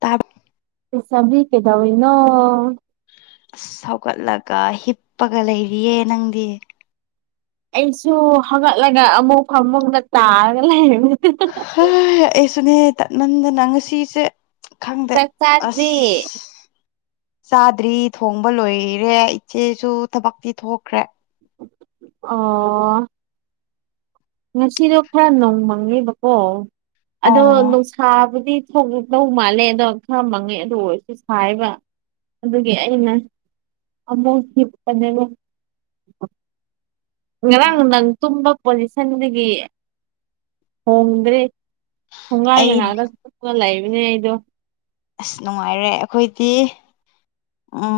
ꯇꯥꯕ꯭ꯔꯣ ꯂꯩꯁꯥꯕꯤ ꯀꯩꯗꯧꯏꯅꯣ ꯑꯁ ꯍꯧꯒꯠꯂꯒ ꯍꯤꯞꯄꯒ ꯂꯩꯔꯤꯌꯦ ꯅꯪꯗꯤ ꯑꯩꯁꯨ ꯍꯪꯒꯠꯂꯒ ꯑꯃꯨꯛ ꯐꯃꯨꯡꯗ ꯇꯥꯔꯒ ꯂꯩꯔꯕꯅꯤ ꯍ ꯑꯩꯁꯨꯨꯅꯦ ꯇꯟꯃꯟꯗꯅ ꯉꯁꯤꯁꯦ ꯈꯪꯗꯦ ꯆꯥꯛ ꯑꯁ ꯆꯥꯗ꯭ꯔꯤ ꯆꯥꯗ꯭ꯔꯤ ꯊꯣꯡꯕ ꯂꯣꯏꯔꯦ ꯏꯆꯦꯁꯨ ꯊꯕꯛꯇꯤ ꯊꯣꯛꯈ꯭ꯔꯦ ꯑꯣ ꯉꯁꯤꯗꯣ ꯈꯔ ꯅꯣꯡꯃꯪꯉꯦꯕꯀꯣ ꯑꯣ ꯑꯗꯣ ꯅꯨꯡꯁꯥꯕꯨꯗꯤ ꯊꯣꯛꯂꯛꯇꯧ ꯃꯥꯜꯂꯦ ꯑꯗꯣ ꯈꯔ ꯃꯪꯉꯦ ꯑꯗꯨ ꯑꯣꯏꯔꯁꯨ ꯁꯥꯏꯌꯦꯕ ꯑꯗꯨꯒꯤ ꯑꯩꯅ ꯑꯃꯨꯛ ꯍꯤꯞꯄꯅꯦꯕ ꯉꯔꯥꯡ ꯅꯪ ꯇꯨꯝꯕ ꯄꯣꯖꯤꯁꯟꯗꯒꯤ ꯍꯣꯡꯗ꯭ꯔꯦ ꯊꯣꯡꯒꯥꯜ ꯑꯩ ꯌꯦꯡꯉꯥꯒ ꯂꯩꯕꯅꯦ ꯑꯩꯗꯣ ꯑꯁ ꯅꯨꯡꯉꯥꯏꯔꯦ ꯑꯩꯈꯣꯏꯗꯤ ꯎꯝ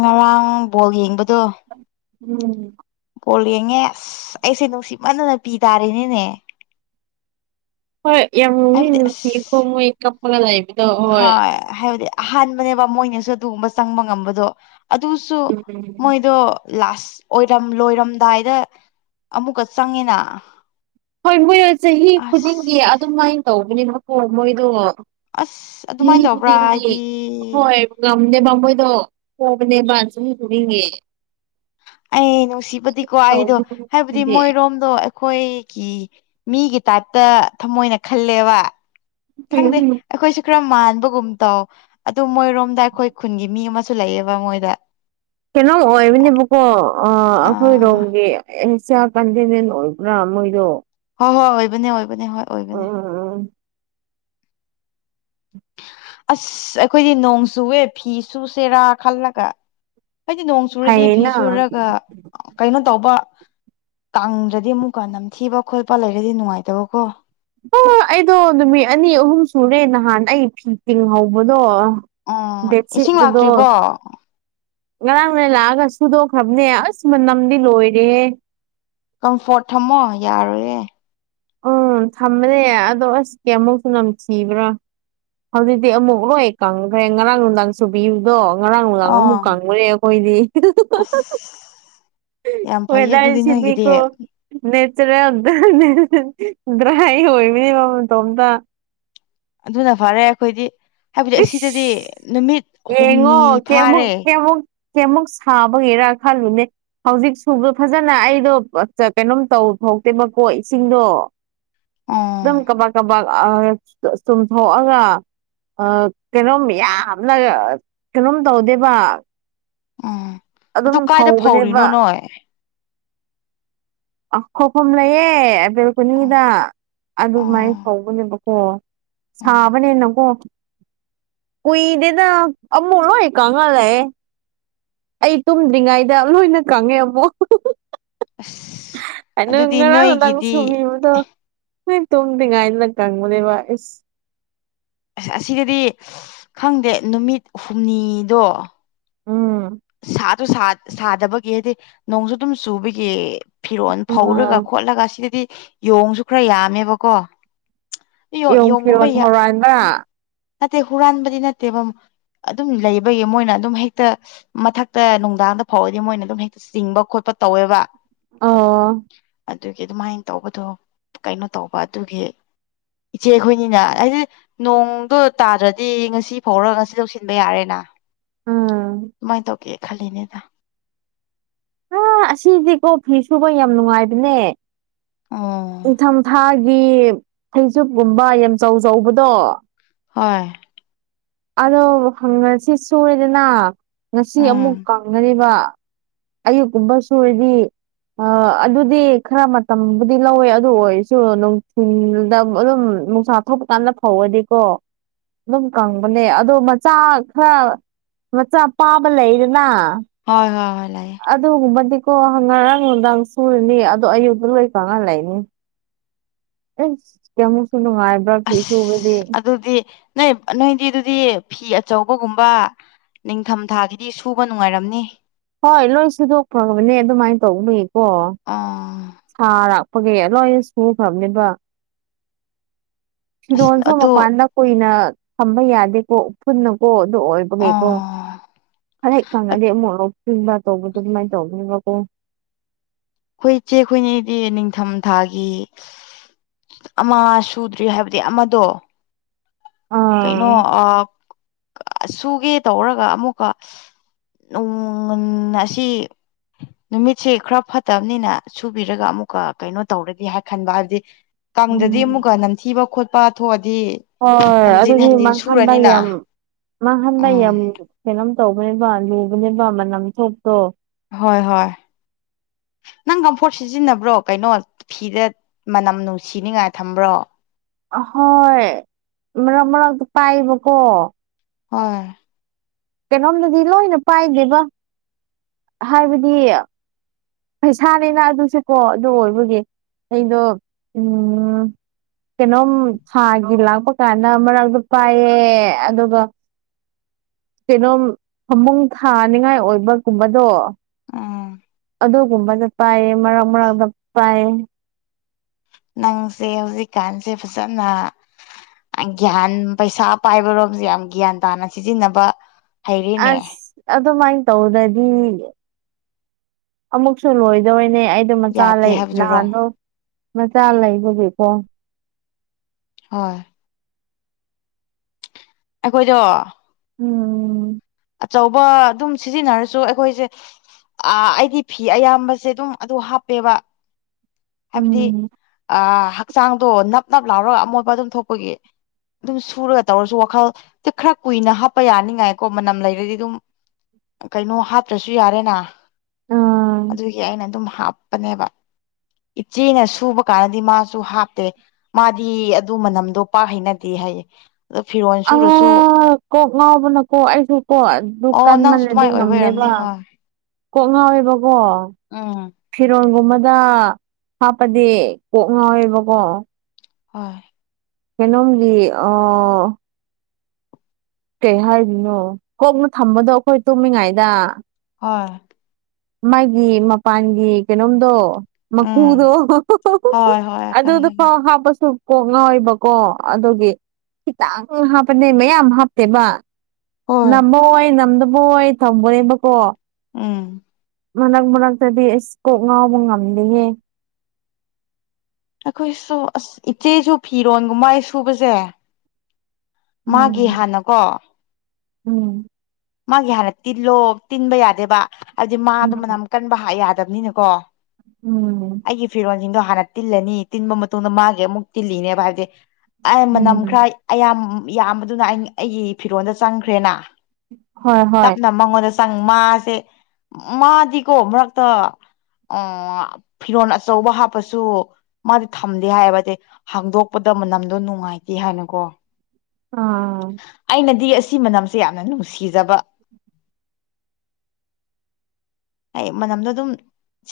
ꯉꯔꯥꯡ ꯕꯣꯜ ꯌꯦꯡꯕꯗꯣ ꯎꯝ ꯕꯣꯜ ꯌꯦꯡꯉꯦ ꯑꯁ ꯑꯩꯁꯦ ꯅꯨꯡꯁꯤꯠ ꯃꯥꯟꯅꯅ ꯄꯤ ꯇꯥꯔꯤꯅꯤꯅꯦ ꯍꯣꯏ ꯌꯥꯝꯅꯨꯡꯅꯤ ꯑꯁ ꯅꯨꯡꯁꯤꯌꯦꯀꯣ ꯃꯣꯏ ꯀꯞꯄꯒ ꯂꯩꯕꯗꯣ ꯍꯣꯏ ꯑꯍꯥꯟꯕꯅꯦꯕ ꯃꯣꯏꯅꯁꯨ ꯑꯗꯨꯒꯨꯝꯕ ꯆꯪꯕ ꯉꯝꯕꯗꯣ ꯑꯗꯨꯁꯨ ꯎꯝ ꯃꯣꯏꯗꯣ ꯂꯥꯁ ꯑꯣꯏꯔꯝ ꯂꯣꯏꯔꯝꯗꯥꯏꯗ ꯑꯃꯨꯛꯀ ꯆꯪꯉꯤꯅ ꯍꯣꯏ ꯃꯣꯏ ꯆꯍꯤ ꯈꯨꯗꯤꯡꯒꯤ ꯑꯁ ꯑꯗꯨꯝꯃꯥꯏꯅ ꯇꯧꯕꯅꯦꯕꯀꯣ ꯃꯣꯏꯗꯣ ꯑꯁ ꯑꯗꯨꯃꯥꯏꯅ ꯇꯧꯕ꯭ꯔꯥ ꯍꯥꯏꯗꯤ ꯍꯣꯏ ꯉꯝꯗꯦꯕ ꯃꯣꯏꯗꯣ ꯄꯣꯕꯅꯦ ꯆꯍꯤ ꯈꯨꯗꯤꯡꯒꯤ ꯑꯩ ꯅꯨꯡꯁꯤꯕꯗꯤꯀꯣ ꯑꯩꯗꯣ ꯍꯥꯏꯕꯗꯤ ꯇꯧꯕꯗꯤ ꯃꯣꯏꯔꯣꯝꯗꯣ ꯑꯩꯈꯣꯏꯒꯤ ꯃꯤꯒꯤ ꯇꯥꯏꯞꯇ ꯊꯃꯣꯏꯅ ꯈꯜꯂꯦꯕ ꯈꯪꯗꯦ ꯑꯩꯈꯣꯏꯁꯨ ꯈꯔ ꯃꯥꯟ ꯕꯒꯨꯝ ꯇꯧ ꯑꯗꯨ ꯃꯣꯏꯔꯣꯝꯗ ꯑꯩꯈꯣꯏ ꯈꯨꯟꯒꯤ ꯃꯤ ꯑꯃꯁꯨ ꯂꯩꯌꯦꯕ ꯃꯣꯏꯗ ꯀꯩꯅꯣꯝ ꯑꯣꯏꯕꯅꯦꯕꯀꯣ ꯑ ꯑꯥ ꯑꯩꯈꯣꯏꯔꯣꯝꯒꯤ ꯁꯕꯀꯟꯇꯤꯅꯦꯟꯇ ꯑꯣꯏꯕ꯭ꯔꯥ ꯃꯣꯏꯗꯣ ꯍꯣꯏ ꯍꯣꯏ ꯑꯣꯏꯕꯅꯦ ꯑꯣꯏꯕꯅꯦ ꯍꯣꯏ ꯑꯣꯏꯕꯅꯦ ꯎꯝ ꯑꯁ ꯑꯩꯈꯣꯏꯗꯤ ꯅꯣꯡ ꯆꯨꯋꯦ ꯐꯤ ꯆꯨꯁꯦꯔꯥ ꯈꯜꯂꯒ ꯑꯩꯗꯤ ꯅꯣꯡ ꯆꯨꯔꯗꯤ ꯐꯤ ꯐꯩꯌꯦꯅ ꯁꯨꯔꯒ ꯑ ꯀꯩꯅꯣ ꯇꯧꯕ ꯀꯥꯡꯗ꯭ꯔꯗꯤ ꯑꯃꯨꯛꯀ ꯅꯝꯊꯤꯕ ꯈꯣꯠꯄ ꯂꯩꯔꯗꯤ ꯅꯨꯡꯉꯥꯏꯇꯕꯀꯣ ꯑꯣ ꯑꯩꯗꯣ ꯅꯨꯃꯤꯠ ꯑꯅꯤ ꯑꯍꯨꯝ ꯁꯨꯔꯦ ꯅꯍꯥꯟ ꯑꯩ ꯐꯤ ꯇꯤꯡ ꯍꯧꯕꯗꯣ ꯎꯝ ꯏꯁꯤꯡ ꯂꯥꯛꯇ꯭ꯔꯤꯕꯣ ꯉꯔꯥꯡ ꯅ ꯂꯥꯛꯑꯒ ꯁꯨꯗꯣꯛꯈ꯭ꯔꯕꯅꯦ ꯑꯁ ꯃꯅꯝꯗꯤ ꯂꯣꯏꯔꯦꯍꯦ ꯀꯝꯐꯣꯔꯠ ꯊꯝꯃꯣ ꯌꯥꯔꯣꯏꯌꯦ ꯎꯝ ꯊꯝꯕꯅꯦ ꯑꯗꯣ ꯑꯁ ꯀꯩꯌꯥꯝ ꯃꯨꯛꯁꯨ ꯅꯝꯊꯤꯕ꯭ꯔꯥ ꯍꯧꯖꯤꯛꯇꯤ ꯑꯃꯨꯛ ꯂꯣꯏ ꯀꯪꯒ꯭ꯔꯦ ꯉꯔꯥꯡ ꯅꯨꯡꯗꯥꯡ ꯁꯨꯕꯤꯌꯨꯗꯣ ꯉꯔꯥꯡ ꯅꯨꯗꯥꯡꯅ ꯑꯥ ꯑꯃꯨꯛ ꯀꯪꯉꯨꯔꯦ ꯈꯣꯏꯗꯤ ꯑꯁ ꯌꯥꯝ ꯍꯣꯏ ꯐꯩꯌꯦ ꯑꯗꯨꯗꯤ ꯅꯣꯏꯒꯤꯗꯤ ꯅꯪꯁꯤꯗꯤꯀꯣ ꯗ꯭ꯔꯥꯏ ꯑꯣꯏꯕꯅꯦꯕ ꯃꯇꯣꯝꯇ ꯑꯗꯨꯅ ꯐꯔꯦ ꯑꯈꯣꯏꯗꯤ ꯍꯥꯏꯕꯗꯤ ꯑꯁꯤꯗꯗꯤ ꯏꯁ ꯅꯨꯃꯤꯠ ꯌꯦꯡꯉꯣ ꯍꯨꯝꯅꯤ ꯀꯌꯥꯃꯨꯛ ꯐꯥꯔꯦ ꯀꯌꯥꯃꯨꯛ ꯀꯌꯥꯃꯨꯛ ꯁꯥꯕꯒꯤꯔꯥ ꯈꯜꯂꯨꯅꯦ ꯍꯧꯖꯤꯛ ꯁꯨꯕꯗꯣ ꯐꯖꯅ ꯑꯩꯗꯣ ꯀꯩꯅꯣꯝ ꯇꯧ ꯍꯥꯎꯇꯦꯕꯀꯣ ꯏꯁꯤꯡꯗꯣ ꯑꯣ ꯑꯗꯨꯝ ꯀꯕꯥꯛ ꯀꯥꯕꯛ ꯆꯨꯝꯊꯣꯛꯑꯒ ꯑ ꯀꯩꯅꯣꯝ ꯌꯥꯝꯅ ꯀꯩꯅꯣꯝ ꯇꯧꯗꯦꯕ ꯎꯝ ꯑꯗꯨ ꯑꯗꯨꯝ ꯀꯥꯏꯗ ꯐꯧꯔꯤꯅꯣ ꯐꯧꯕꯅꯦꯕ ꯅꯣꯏ ꯑ ꯐꯧꯐꯝ ꯂꯩꯌꯦ ꯑ ꯑꯣ ꯕꯦꯜꯀꯣꯅꯤꯗ ꯑꯗꯨꯃꯥꯏꯅ ꯑꯣ ꯐꯧꯕꯅꯦꯕ ꯑꯣ ꯑꯣ ꯁꯥꯕꯅꯦꯅꯀꯣ ꯀꯨꯏꯗꯦꯗ ꯑꯃꯨꯛ ꯂꯣꯏ ꯀꯪꯑ ꯂꯩꯑꯦ ꯑꯩ ꯇꯨꯝꯗ꯭ꯔꯤꯉꯩꯗ ꯂꯣꯏꯅ ꯀꯪꯉꯦ ꯑꯃꯨꯛ ꯑꯁ ꯑ ꯅꯪ ꯑꯗꯨꯗꯤ ꯉꯔꯥꯡ ꯅꯨꯡꯗꯥꯡ ꯅꯣꯏꯒꯤꯗꯤ ꯁꯨꯕꯤꯕꯗꯣ ꯅ ꯇꯨꯝꯗ꯭ꯔꯤ ꯉꯥꯏꯅ ꯀꯪꯕꯅꯦꯕ ꯑꯁ ꯑꯁꯤꯗꯗꯤ ꯈꯪꯗꯦ ꯅꯨꯃꯤꯠ ꯍꯨꯝꯅꯤꯗꯣ ꯎꯝ ꯁꯥꯁꯨ ꯁꯥꯗꯕꯒꯤ ꯍꯥꯏꯗꯤ ꯅꯣꯡꯁꯨ ꯑꯗꯨꯝ ꯆꯨꯕꯒꯤ ꯐꯤꯔꯣꯜ ꯑ ꯐꯧꯔꯒ ꯈꯣꯠꯂꯒ ꯁꯤꯗꯗꯤ ꯌꯣꯡꯁꯨ ꯈꯔ ꯌꯥꯝꯃꯦꯕꯀꯣ ꯑꯌꯣ ꯌꯣꯡ ꯌꯣꯡꯒꯨꯝꯕ ꯐꯤꯔꯣꯟ ꯌꯥꯝ ꯍꯧꯔꯛꯑꯟꯕ꯭ꯔꯥ ꯅꯠꯇꯦ ꯍꯨꯔꯥꯟꯕꯗꯤ ꯅꯠꯇꯦꯕ ꯑꯗꯨꯝ ꯂꯩꯕꯒꯤ ꯃꯣꯏꯅ ꯑꯗꯨꯝ ꯍꯦꯛꯇ ꯃꯊꯛꯇ ꯅꯨꯡꯗꯥꯡꯗ ꯐꯥꯎꯔꯗꯤ ꯃꯣꯏꯅ ꯑꯗꯨꯝ ꯍꯦꯛꯇ ꯆꯤꯡꯕ ꯈꯣꯠꯄ ꯇꯧꯋꯦꯕ ꯑꯣ ꯑꯗꯨꯒꯤ ꯑꯗꯨꯃꯥꯏꯅ ꯇꯧꯕꯗꯣ ꯀꯩꯅꯣ ꯇꯧꯕ ꯑꯗꯨꯒꯤ ꯏꯆꯦꯈꯣꯏꯅꯤꯅ ꯍꯥꯏꯗꯤ ꯅꯣꯡꯗꯣ ꯇꯥꯗ꯭ꯔꯗꯤ ꯉꯁꯤ ꯐꯥꯎꯔ ꯉꯁꯤ ꯂꯧꯁꯤꯟꯕ ꯌꯥꯔꯦꯅ ꯎꯝ ꯗꯨꯃꯥꯏꯅ ꯇꯧꯒꯦ ꯈꯜꯂꯤꯅꯦꯗ ꯑ ꯑꯁꯤꯗꯤꯀꯣ ꯐꯤ ꯁꯨꯕ ꯌꯥꯝ ꯅꯨꯡꯉꯥꯏꯕꯅꯦ ꯑꯣ ꯅꯤꯡꯊꯝꯊꯥꯒꯤ ꯐꯩꯖꯨꯞꯀꯨꯝꯕ ꯌꯥꯝꯆꯧ ꯆꯧꯕꯗꯣ ꯍꯣꯏ ꯑꯗꯣ ꯉꯁꯤ ꯁꯨꯔꯦꯗꯅ ꯉꯁꯤ ꯑꯃꯨꯛ ꯎꯝ ꯀꯪꯒꯅꯤꯕ ꯑꯌꯨꯛꯀꯨꯝꯕ ꯁꯨꯔꯗꯤ ꯑ ꯑꯗꯨꯗꯤ ꯈꯔ ꯃꯇꯝ ꯗꯤ ꯂꯧꯋꯦ ꯑꯗꯨ ꯑꯣꯏꯔꯁꯨ ꯅꯨꯡꯊꯤꯜꯗ ꯑꯗꯨꯝ ꯅꯨꯡꯁꯥ ꯊꯣꯛꯄ ꯀꯥꯟꯗ ꯐꯧꯔꯗꯤꯀꯣ ꯑꯗꯨꯝ ꯀꯪꯕꯅꯦ ꯑꯗꯣ ꯃꯆꯥ ꯈꯔ ꯃꯆꯥ ꯄꯥꯕ ꯂꯩꯗꯅ ꯍꯣꯏ ꯍꯣꯏ ꯍꯣꯏ ꯂꯩꯌꯦ ꯑꯗꯨꯒꯨꯝꯕꯗꯤꯀꯣ ꯉꯔꯥꯡ ꯅꯨꯡꯗꯥꯡ ꯁꯨꯔꯅꯤ ꯑꯗꯣ ꯑꯌꯨꯛꯇ ꯂꯣꯏ ꯀꯪꯑ ꯂꯩꯅꯤ ꯑꯦ ꯀꯌꯥꯃꯨꯛ ꯑꯁ ꯑꯗꯨꯗꯤ ꯅꯣꯏ ꯅꯣꯏꯗꯤ ꯑꯗꯨꯗꯤ ꯐꯤ ꯑꯆꯧꯕꯒꯨꯝꯕ ꯅꯤꯡꯊꯝꯊꯥꯒꯤꯗꯤ ꯁꯨꯕ ꯅꯨꯡꯉꯥꯏꯔꯝꯅꯤ ꯍꯣꯏ ꯂꯣꯏ ꯁꯨꯗꯣꯛꯈ꯭ꯔꯕꯅꯦ ꯑꯗꯨꯃꯥꯏꯅ ꯇꯧꯕꯅꯦ ꯑꯥ ꯁꯥꯔꯛꯄꯒꯤ ꯂꯣꯏꯅ ꯁꯨꯈ꯭ꯔꯕꯅꯦꯕ ꯑꯁ ꯐꯤꯔꯣꯟꯁꯨ ꯑꯗꯣ ꯃꯄꯥꯟꯗ ꯀꯨꯏꯅ ꯊꯝꯕ ꯌꯥꯗꯦꯀꯣ ꯎꯐꯨꯟꯅꯀꯣ ꯑꯗꯨ ꯑꯣꯏꯕꯒꯦꯀꯣ ꯑꯥ ꯍꯦꯛ ꯀꯪꯉꯗꯤ ꯑꯃꯨꯛ [unintelligible] ꯇꯧꯕꯗꯣ ꯑꯗꯨꯃꯥꯏꯅ ꯇꯧꯒꯅꯦꯕꯀꯣ ꯑꯩꯈꯣꯏ ꯏꯆꯦ ꯑꯩꯈꯣꯏꯅꯤꯗꯤ ꯅꯤꯡꯊꯝ ꯊꯥꯒꯤ ꯑꯃ ꯁꯨꯗ꯭ꯔꯤ ꯍꯥꯏꯕꯗꯤ ꯑꯃꯗꯣ ꯀꯩꯅꯣ ꯑꯥ ꯁꯨꯒꯦ ꯇꯧꯔꯒ ꯑꯃꯨꯛꯀ ꯎꯝ ꯑꯁꯤ ꯅꯨꯃꯤꯠꯁꯤꯦ ꯈꯔ ꯐꯠꯇꯕꯅꯤꯅ ꯁꯨꯕꯤꯔꯒ ꯑꯃꯨꯛꯀ ꯀꯩꯅꯣ ꯇꯧꯔꯒ ꯍꯥꯏ ꯈꯟꯕ ꯍꯥꯏꯗꯤ ꯀꯥꯡꯪꯗꯗꯤ ꯎꯝ ꯑꯃꯨꯛꯀ ꯅꯝꯊꯤꯕ ꯈꯣꯠꯄ ꯊꯣꯛꯑꯗꯤ ꯍꯣꯏ ꯍꯟꯖꯤꯟ ꯑꯗꯨꯗꯤ ꯍꯟꯖꯤꯟ ꯃꯥꯡꯍꯟꯗ ꯁꯨꯔꯅꯤꯅ ꯌꯥꯝ ꯃꯥꯡꯍꯟꯗ ꯎꯝ ꯌꯥꯝ ꯀꯂꯝ ꯇꯧꯕꯅꯦꯕ ꯂꯨꯕꯅꯦꯕ ꯃꯅꯝ ꯊꯣꯛꯇꯣ ꯍꯣꯏ ꯍꯣꯏ [unintelligible] ꯈꯤꯇꯪ ꯀꯝꯐꯣꯔꯠ ꯁꯤꯖꯤꯟꯅꯕ꯭ꯔꯣ ꯀꯩꯅꯣ ꯐꯤꯗ ꯃꯅꯝ ꯅꯨꯡꯁꯤꯅꯤꯉꯥꯏ ꯊꯝꯕ꯭ꯔꯣ ꯍꯣꯏ ꯃꯔꯛ ꯃꯔꯛ ꯄꯥꯏꯕꯀꯣ ꯍꯣꯏ ꯀꯩꯅꯣꯝꯗꯗꯤ ꯂꯣꯏꯅ ꯄꯥꯏꯗꯦꯕ ꯍꯥꯏꯕꯗꯤ ꯄꯩꯁꯥꯅꯤꯅ ꯑꯗꯨꯁꯨꯀꯣ ꯑꯗꯨ ꯑꯣꯏꯕꯒꯤ ꯑꯩꯗꯣ ꯎꯝ ꯀꯩꯅꯣꯝ ꯊꯥꯒꯤ ꯂꯥꯛꯄ ꯀꯥꯟꯗ ꯃꯔꯛꯇꯛꯇ ꯄꯥꯏꯌꯦ ꯑꯗꯨꯒ ꯀꯩꯅꯣꯝ ꯐꯃꯨꯡ ꯊꯥꯅꯤꯉꯥꯏ ꯑꯣꯏꯕꯒꯨꯝꯕꯗꯣ ꯑꯥ ꯑꯗꯨꯒꯨꯝꯕꯗ ꯄꯥꯏꯌꯦ ꯃꯔꯛ ꯃꯔꯛꯛꯇ ꯄꯥꯏꯌꯦ ꯅꯪꯁꯦ ꯍꯧꯖꯤꯛꯀꯥꯟꯁꯦ ꯐꯖꯅ ꯒ꯭ꯌꯥꯟ ꯄꯩꯁꯥ ꯄꯥꯏꯕꯔꯣꯝꯁꯦ ꯌꯥꯝ ꯒ꯭ꯌꯥꯟ ꯇꯥꯅ ꯁꯤꯖꯤꯟꯅꯕ ꯍꯩꯔꯤꯅꯦ ꯑꯁ ꯑꯗꯨꯃꯥꯏꯅ ꯇꯧꯗꯗꯤ ꯑꯃꯨꯛꯁꯨ ꯂꯣꯏꯗꯧꯣꯏꯅꯦ ꯑꯩꯗꯣ ꯃꯆꯥ ꯌꯥꯗꯦ ꯂꯩ ꯍꯥꯏꯕꯗꯨꯔꯣ ꯅꯍꯥꯟꯗꯣ ꯃꯆꯥ ꯂꯩꯕꯒꯤꯀꯣ ꯍꯣꯏ ꯑꯩꯈꯣꯏꯗꯣ ꯎꯝ ꯎꯝ ꯑꯆꯧꯕ ꯑꯗꯨꯝ ꯁꯤꯖꯤꯟꯅꯔꯁꯨ ꯑꯩꯈꯣꯏꯁꯦ ꯑ ꯑꯩꯗꯤ ꯐꯤ ꯑꯌꯥꯝꯕꯁꯦ ꯑꯗꯨꯝ ꯑꯗꯨ ꯍꯥꯞꯄꯦꯕ ꯍꯥꯏꯕꯗꯤ ꯎꯝ ꯍꯛꯆꯥꯡꯗꯣ ꯅꯞ ꯅꯞ ꯂꯥꯎꯔꯒ ꯑꯃꯣꯠꯕ ꯑꯗꯨꯝ ꯊꯣꯛꯄꯒꯤ ꯑꯗꯨꯝ ꯁꯨꯔꯒ ꯇꯧꯔꯁꯨ ꯋꯥꯈꯜ ꯈꯔ ꯀꯨꯏꯅ ꯍꯥꯞꯄ ꯌꯥꯅꯤꯡꯉꯥꯏꯀꯣ ꯃꯅꯝ ꯂꯩꯔꯗꯤ ꯑꯗꯨꯝ ꯀꯩꯅꯣ ꯍꯥꯠꯇ꯭ꯔꯁꯨ ꯌꯥꯔꯦꯅ ꯑꯥ ꯑꯗꯨꯒꯤ ꯑꯩꯅ ꯑꯗꯨꯝ ꯍꯥꯞꯄꯅꯦꯕ ꯏꯆꯦꯅ ꯁꯨꯕ ꯀꯥꯟꯗꯗꯤ ꯃꯥꯁꯨ ꯍꯥꯞꯇꯦ ꯃꯥꯗꯤ ꯑꯗꯨ ꯃꯅꯝꯗꯣ ꯄꯥꯛ ꯍꯩꯅꯗꯦ ꯍꯥꯏꯌꯦ ꯑꯗꯣ ꯐꯤꯔꯣꯜ ꯑ ꯁꯨꯔꯁꯨ ꯀ ꯍꯣꯅ ꯑꯣ ꯑꯩꯁꯨ ꯀꯣ ꯑꯗꯨ ꯑꯣ ꯅꯪꯁꯨ ꯀꯟꯃꯜꯂꯗꯤ ꯑꯗꯨꯃꯥꯏꯅ ꯑꯣꯏꯕ ꯑꯣꯏꯔꯝꯅꯤ ꯉꯝꯗꯦꯕ ꯍꯣꯏ ꯀꯣꯛ ꯉꯥꯎꯋꯦꯕꯀꯣ ꯎꯝ ꯐꯤꯔꯣꯟꯒꯨꯝꯕ ꯑꯗ ꯍꯥꯞꯄꯗꯤ ꯀꯣꯛ ꯉꯥꯎꯋꯦꯕꯀꯣ ꯍꯣꯏ ꯀꯩꯅꯣꯝꯂꯤ ꯑ ꯀꯩ ꯍꯥꯏꯔꯤꯅꯣ ꯀꯣꯛꯅ ꯊꯝꯕꯗꯣ ꯑꯩꯈꯣꯏ ꯇꯨꯝꯃꯤꯉꯥꯏꯗ ꯍꯣꯏ ꯃꯥꯒꯤ ꯃꯄꯥꯟꯒꯤ ꯀꯩꯅꯣꯝꯗꯣ ꯎꯝ ꯃꯀꯨꯗꯣ ꯍꯣꯏ ꯍꯣꯏ ꯑꯗꯨ ꯈꯪꯉꯦ ꯑꯗꯨ ꯈꯪꯉꯦ ꯐꯥꯎ ꯍꯥꯄꯁꯨ ꯀꯣꯛ ꯉꯥꯎꯏꯕꯀꯣ ꯑꯗꯨꯒꯤ ꯈꯤꯇꯪ ꯍꯥꯞꯄꯅꯦ ꯃꯌꯥꯝ ꯍꯥꯞꯇꯦꯕ ꯍꯣꯏ ꯅꯃꯣꯏ ꯅꯝꯗꯕ ꯑꯣꯏ ꯊꯝꯕꯅꯦꯕꯀꯣ ꯎꯝ ꯃꯛ ꯃꯔꯛꯇꯗꯤ ꯑꯩ ꯏꯁ ꯀꯣꯛ ꯉꯥꯎꯕ ꯉꯝꯗꯦꯍꯦ ꯑꯩꯈꯣꯏꯁꯨ ꯑꯁ ꯏꯆꯦꯁꯨ ꯐꯤꯔꯣꯟꯒꯨꯝꯃꯥꯏ ꯁꯨꯕꯁꯦ ꯃꯥꯒꯤ ꯎꯝ ꯍꯥꯟꯅꯀꯣ ꯎꯝ ꯃꯥꯒꯤ ꯍꯥꯟꯅ ꯇꯤꯜꯂꯣ ꯇꯤꯟꯕ ꯌꯥꯗꯦꯕ ꯍꯥꯏꯕꯗꯤ ꯃꯥꯗꯣ ꯎꯝ ꯃꯅꯝ ꯀꯟꯕ ꯌꯥꯗꯕꯅꯤꯅꯀꯣ ꯎꯝ ꯁꯤꯡꯗꯣ ꯍꯥꯟꯅ ꯇꯤꯜꯂꯅꯤ ꯇꯤꯟꯕ ꯃꯇꯨꯡꯗ ꯃꯥꯒꯤ ꯑꯃꯨꯛ ꯇꯤꯜꯂꯤꯅꯦꯕ ꯍꯥꯏꯕꯗꯤꯦ ꯑꯩ ꯃꯅꯝ ꯎꯝ ꯈ꯭ꯔ ꯑꯌꯥꯝ ꯌꯥꯝꯕꯗꯨꯅ ꯑꯩꯒꯤ ꯐꯤꯔꯣꯟꯜꯗ ꯆꯪꯈ꯭ꯔꯦꯅ ꯍꯣꯏ ꯍꯣꯏ ꯇꯞꯅ ꯃꯉꯣꯟꯗ ꯆꯪ ꯃꯥꯁꯦ ꯃꯥꯗꯤꯀꯣ ꯃꯔꯛꯇ ꯑꯣ ꯐꯤꯔꯣꯟꯜ ꯑꯆꯧꯕ ꯍꯥꯞꯄꯁꯨ ꯃꯥꯗꯤ ꯊꯝꯗꯦ ꯍꯥꯏꯕꯗꯤ ꯍꯥꯡꯗꯣꯛꯄꯗ ꯃꯅꯝꯗꯣ ꯅꯨꯡꯉꯥꯏꯇꯦ ꯍꯥꯏꯅꯀꯣ ꯑꯥ ꯁꯤ ꯃꯅꯝꯁꯦ ꯌꯥꯝꯅ ꯅꯨꯡꯁꯤꯖꯕ ꯑꯩ ꯃꯅꯝꯗꯣ ꯑꯗꯨꯝ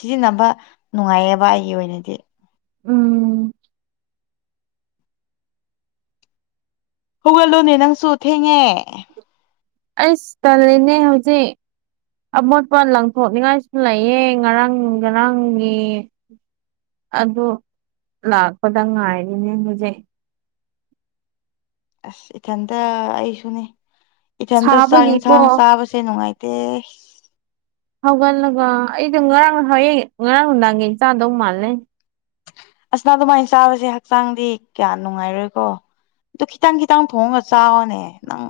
ꯁꯤꯖꯤꯟꯅꯕ ꯅꯨꯡꯉꯥꯏꯌꯦꯕ ꯑꯩꯒꯤ ꯑꯣꯏꯅꯗꯤ ꯎꯝ ꯍꯧꯨꯒꯠꯂꯨꯅꯦ ꯅꯪꯁꯨ ꯊꯦꯡꯉꯦ ꯑꯩꯁ ꯇꯂꯅꯦ ꯍꯧꯖꯤꯛ ꯑꯃꯣꯠꯄ ꯂꯪꯊꯣꯛꯅꯤꯡꯉꯥꯏꯁꯨ ꯂꯩꯌꯦ ꯉꯔꯥꯡ ꯉꯔꯥꯡꯒꯤ ꯑꯗꯨ ꯂꯥꯛꯄꯗ ꯉꯥꯏꯔꯤꯅꯦ ꯍꯧꯖꯤꯛ ꯑꯁ ꯏꯊꯟꯗ ꯑꯩꯁꯨꯅꯦ ꯏꯊꯟꯗ ꯆꯥꯛ ꯁꯥꯕꯒꯤꯀꯣ ꯌꯦꯟꯁꯥꯡ ꯆꯥꯕꯁꯦ ꯅꯨꯡꯉꯥꯏꯇꯦ ꯀ ꯍꯧꯒꯠꯂꯒ ꯑꯩꯗꯣ ꯉꯔꯥꯡ ꯍꯌꯦꯡ ꯉꯔꯥꯡ ꯅꯨꯡꯗꯥꯡꯒꯤ ꯆꯥꯗꯧ ꯃꯥꯜꯂꯦ ꯑꯁꯅꯥ ꯑꯗꯨꯃꯥꯏꯅ ꯆꯥꯕꯁꯦ ꯍꯛꯆꯥꯡꯗꯤ ꯀꯌꯥ ꯅꯨꯡꯉꯥꯏꯔꯣꯏꯀꯣ ꯑꯗꯨ ꯈꯤꯇꯪ ꯈꯤꯇꯪ ꯊꯣꯡꯉꯒ ꯆ ꯆꯥꯎꯔꯅꯦ ꯅꯪ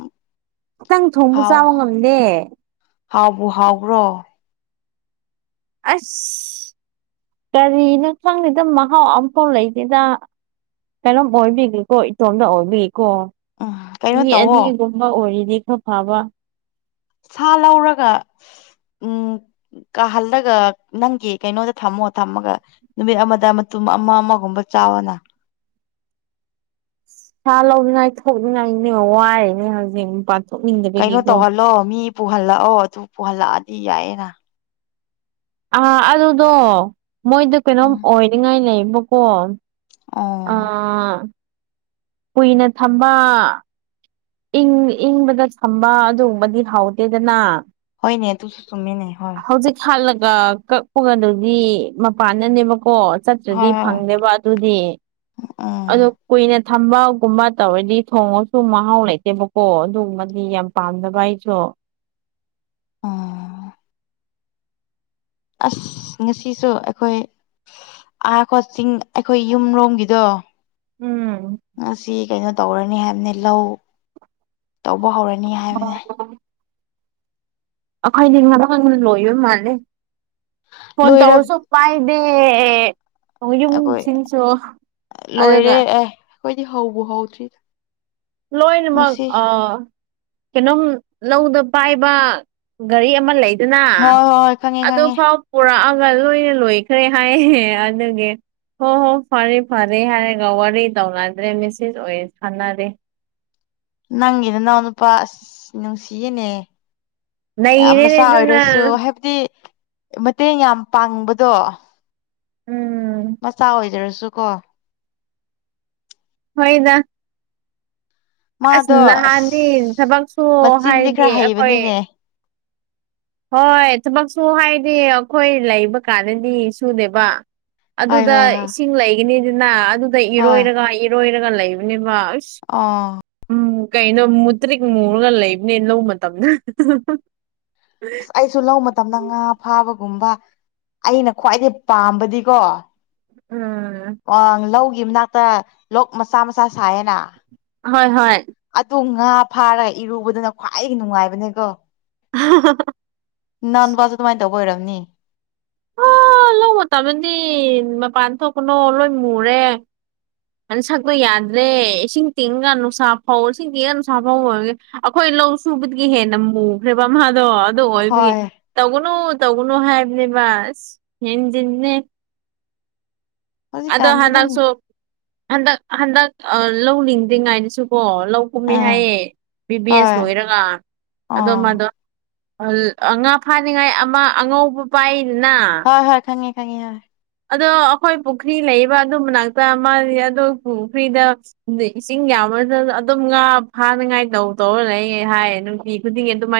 ꯈꯤꯇꯪ ꯊꯣꯡꯕ ꯆꯥꯕ ꯉꯝꯗꯦ ꯍꯥꯎꯕ ꯍꯥꯎꯕ꯭ꯔꯣ ꯑꯁ ꯀꯔꯤ ꯅꯨꯡꯁꯪꯅꯤꯗ ꯃꯍꯥꯎ ꯑꯝꯐꯥꯎ ꯂꯩꯗꯦꯗ ꯀꯩꯅꯣꯝ ꯑꯣꯕꯤꯒꯦꯀꯣ ꯏꯇꯣꯝꯗ ꯑꯣꯕꯤ ꯀꯣ ꯎꯝ ꯀꯩꯅꯣ ꯃꯤ ꯇꯧꯋꯣ ꯑꯅꯤꯒꯨꯝꯕ ꯑꯣꯏꯔꯤꯅꯤ ꯈꯔ ꯐꯥꯕ ꯁꯥ ꯂꯧꯔꯒ ꯎꯝ ꯀꯥꯍꯜꯂꯒ ꯅꯪꯒꯤ ꯀꯩꯅꯣꯗ ꯊꯝꯃꯣ ꯊꯝꯃꯒ ꯅꯨꯃꯤꯠ ꯑꯃꯗ ꯃꯇꯨꯡ ꯑꯃ ꯑꯃꯒꯨꯝꯕ ꯆꯥꯎꯋꯅ ꯁꯥ ꯂꯧꯅꯤꯉꯥꯏ ꯊꯣꯛꯅꯤꯡꯉꯥꯏꯅꯦ ꯋꯥꯏꯔꯅꯦ ꯍꯧꯖꯤꯛ ꯀꯩꯅꯣ ꯊꯣꯛꯅꯤꯡꯗꯕꯒꯤꯀꯣ ꯇꯧꯍꯜꯂꯣ ꯃꯤ ꯄꯨꯍꯜꯂꯛꯑꯣ ꯑꯗꯨ ꯄꯨꯍꯜꯂꯛꯑꯗꯤ ꯌꯥꯏꯌꯦꯅ ꯑꯥ ꯑꯗꯨꯗꯣ ꯃꯣꯏꯗ ꯀꯩꯅꯣꯝ ꯎꯝ ꯑꯣꯏꯅꯤꯡꯉꯥꯏ ꯂꯩꯕꯀꯣ ꯑꯣ ꯑꯥ ꯀꯨꯏꯅ ꯊꯝꯕ ꯏꯪ ꯏꯪꯕꯗ ꯁꯝꯕ ꯑꯗꯨꯒꯨꯝꯕꯗꯤ ꯍꯥꯎꯗꯦꯗꯅ ꯍꯅꯦ ꯇꯨꯁꯨ ꯆꯃꯤꯃꯦꯅꯦ ꯍ ꯀꯛꯄꯒ ꯑꯗꯨꯗꯤ ꯃꯄꯥꯟꯅꯅꯦꯕ ꯀꯣ ꯆꯠꯇ꯭ꯔꯗꯤ ꯍꯣꯏ ꯍꯣꯏ ꯐꯪꯗꯦꯕ ꯑꯗꯨꯗꯤ ꯑ ꯎꯝ ꯀꯨꯏꯅ ꯊꯝꯕꯒꯨꯝꯕ ꯇꯧꯔꯗꯤ ꯊꯣꯡꯉꯁꯨ ꯃꯍꯥꯎ ꯂꯩꯇꯦ ꯅꯠꯇꯦꯕꯀꯣ ꯑꯗꯨꯒꯃꯗꯤ ꯌꯥꯝ ꯄꯥꯝꯗꯕ ꯑꯩꯁꯨ ꯑ ꯑꯁ ꯉꯁꯤꯁꯨ ꯑꯩꯈꯣꯏ ꯑꯥ ꯀ ꯆꯤꯡ ꯑꯩꯈꯣꯏ ꯌꯨꯝꯔꯣꯝꯒꯤꯗꯣ ꯎꯝ ꯉꯁꯤ ꯀꯩꯅꯣ ꯇꯧꯔꯅꯤ ꯍꯥꯏꯕꯅꯤ ꯂꯧ ꯇꯧꯕ ꯍꯧꯔꯅꯤ ꯍꯥꯏꯕꯅꯦ ꯑꯩꯈꯣꯏꯗꯤ ꯉꯅ ꯉ ꯂꯣꯏꯕ ꯃꯥꯜꯂꯦ ꯐꯣꯟ ꯂꯣꯏꯔꯞ ꯇꯧꯔꯁꯨ ꯄꯥꯏ ꯑ ꯑꯩꯈꯣꯏ ꯌꯨꯝꯁꯤꯡꯁꯨ ꯑꯗꯨꯒ ꯂꯣꯏꯔꯦ ꯑꯦ ꯑꯩꯈꯣꯏꯗꯤ ꯍꯧꯕ ꯍꯧꯗ꯭ꯔꯤꯗ ꯂꯣꯏꯅꯃꯛ ꯉꯁꯤ ꯑꯥ ꯀꯩꯅꯣꯝ ꯂꯧꯗ ꯄꯥꯏꯕ ꯒꯥꯔꯤ ꯑꯃ ꯂꯩ ꯑꯗꯨꯅ ꯍꯣꯏ ꯍꯣꯏ ꯈꯪꯉꯦ ꯈꯪꯉꯦ ꯑꯗꯨꯐꯥꯎ ꯄꯨꯔꯛꯑꯒ ꯂꯣꯏꯅ ꯂꯣꯏꯈ꯭ꯔꯦ ꯍꯥꯏꯌꯦ ꯑꯗꯨꯦ ꯍꯣ ꯍꯣ ꯐꯔꯦ ꯐꯔꯦ ꯍꯥꯏꯔꯒ ꯋꯥꯔꯤ ꯇꯧꯅꯗ꯭ꯔꯦ ꯃꯤꯁꯁ ꯑꯣꯏ ꯁꯥꯟꯅꯔꯦ ꯅꯪꯒꯤ ꯅꯅꯥꯎ ꯅꯨꯄꯥ ꯑꯁ ꯅꯨꯡꯁꯤꯌꯦꯅꯦ ꯌꯥꯝ ꯅꯩꯔꯦꯅꯦ ꯃꯆꯥ ꯑꯗꯨꯅ ꯑꯣꯏꯔꯁꯨ ꯍꯥꯏꯕꯗꯤ ꯃꯇꯦꯡ ꯌꯥꯝ ꯄꯥꯡꯕꯗꯣ ꯎꯝ ꯆꯀꯣ ꯍꯣꯏꯗ ꯑꯁ ꯃꯥꯗꯣ ꯑꯁ ꯅꯍꯥꯟꯗꯤ ꯊꯕꯛꯁꯨ ꯃꯆꯤꯟꯗꯤ ꯍꯥꯏꯔꯗꯤ ꯈꯔ ꯑꯩꯈꯣꯏ ꯍꯩꯕꯅꯤꯅꯦ ꯍꯣꯏ ꯊꯕꯛꯁꯨ ꯍꯥꯏꯗꯤ ꯑꯩꯈꯣꯏ ꯂꯩꯕ ꯀꯥꯟꯅꯅꯤ ꯁꯨꯅꯦꯕ ꯍꯣꯏ ꯑꯗꯨꯗ ꯍꯣꯏ ꯍꯣꯏ ꯏꯁꯤꯡ ꯂꯩꯒꯅꯤꯗꯅ ꯑꯗꯨꯗ ꯏꯔꯣꯏꯔꯒ ꯏꯔꯣꯏꯔꯒ ꯂꯩꯕꯅꯦꯕ ꯑꯁ ꯑꯥ ꯎꯝ ꯀꯩꯅꯣ ꯃꯨꯇꯔꯤꯛ ꯃꯨꯨꯔꯒ ꯂꯩꯕꯅꯦ ꯂ ꯃꯇꯝꯗ ꯑꯁ ꯑꯩꯁꯨ ꯂ ꯃꯇꯝꯗ ꯉꯥ ꯐꯥꯕꯒꯨꯝꯕ ꯑꯩꯅ ꯈ꯭ꯋꯥꯏꯗꯩ ꯄꯥꯝꯕꯗꯤꯀꯣ ꯎꯝ ꯑ ꯂꯧꯒꯤ ꯃꯅꯥꯛꯇ ꯂꯣꯛ ꯃꯆꯥ ꯃꯆꯥ ꯁꯥꯏꯌꯦꯅ ꯍꯣꯏ ꯍꯣꯏ ꯑꯗꯨ ꯉꯥ ꯐꯥꯔꯒ ꯏꯔꯨꯕꯗꯨꯅ ꯈ꯭ꯋꯥꯏꯗꯒꯤ ꯅꯨꯡꯉꯥꯏꯕꯅꯦꯀꯣ ꯅꯟ ꯋꯥꯁꯨ ꯑꯗꯨꯃꯥꯏꯅ ꯇꯧꯕ ꯑꯣꯏꯔꯝꯅꯤ ꯑꯣ ꯂꯧꯕ ꯇꯥꯃꯟꯗꯤ ꯃꯄꯥꯟ ꯊꯣꯛꯄꯅꯣ ꯂꯣꯏ ꯃꯨꯔꯦ ꯑ ꯁꯛꯄ ꯌꯥꯗ꯭ꯔꯦ ꯏꯁꯤꯡ ꯇꯤꯡꯒ ꯅꯨꯡꯁꯥ ꯐꯧ ꯏꯁꯤꯡ ꯇꯤꯡꯉ ꯅꯨꯡꯁꯥ ꯐꯧ ꯑꯣꯏꯕ ꯑꯩꯈꯣꯏ ꯂꯧ ꯁꯨꯕꯗꯒꯤ ꯍꯦ ꯅꯝꯃꯨꯈ꯭ꯔꯦꯕ ꯑꯗꯣ ꯑꯗꯨ ꯑꯣꯏꯕꯒꯤ ꯍꯣꯏ ꯇꯧꯒꯅꯨ ꯇꯧꯒꯅꯨ ꯍꯥꯏꯕꯅꯦꯕ ꯍꯗꯤꯟꯅꯦ ꯑꯗꯣ ꯍꯧꯖꯤꯛꯀꯥꯟꯗꯤ ꯑꯗꯨꯝ ꯍꯟꯗꯛꯁꯨ ꯍꯟꯗꯛ ꯍꯟꯗꯛ ꯂꯧꯅꯤꯡꯗ꯭ꯔꯤꯉꯥꯏꯗꯁꯨ ꯀꯣ ꯂꯧ ꯀꯨꯝꯃꯤ ꯑꯥ ꯍꯥꯏꯌꯦ ꯕꯤ ꯕꯤ ꯑꯦꯁ ꯍꯣꯏ ꯂꯣꯏꯔꯒ ꯑꯗꯣ ꯑꯣ ꯃꯗꯣ ꯉꯥ ꯐꯥꯅꯤꯡꯉꯥꯏ ꯑꯃ ꯑꯉꯧꯕ ꯄꯥꯏ ꯍꯣꯏ ꯍꯣꯏ ꯈꯪꯉꯤ ꯈꯪꯉꯤ ꯑꯗꯣ ꯑꯩꯈꯣꯏ ꯄꯨꯈ꯭ꯔꯤ ꯂꯩꯕ ꯑꯗꯨ ꯃꯅꯥꯛꯇ ꯃꯥ ꯑꯣ ꯄꯨꯈ꯭ꯔꯤꯗ ꯏꯁꯤꯡ ꯌꯥꯝ ꯑꯗꯨꯝ ꯉꯥ ꯐꯥꯅꯉꯥꯏ ꯇꯧ ꯇꯧꯔ ꯂꯩ ꯍꯥꯏ ꯅꯨꯡꯇꯤ ꯈꯨꯗꯤꯡꯒꯤ ꯑꯗꯨꯃꯥꯏꯅ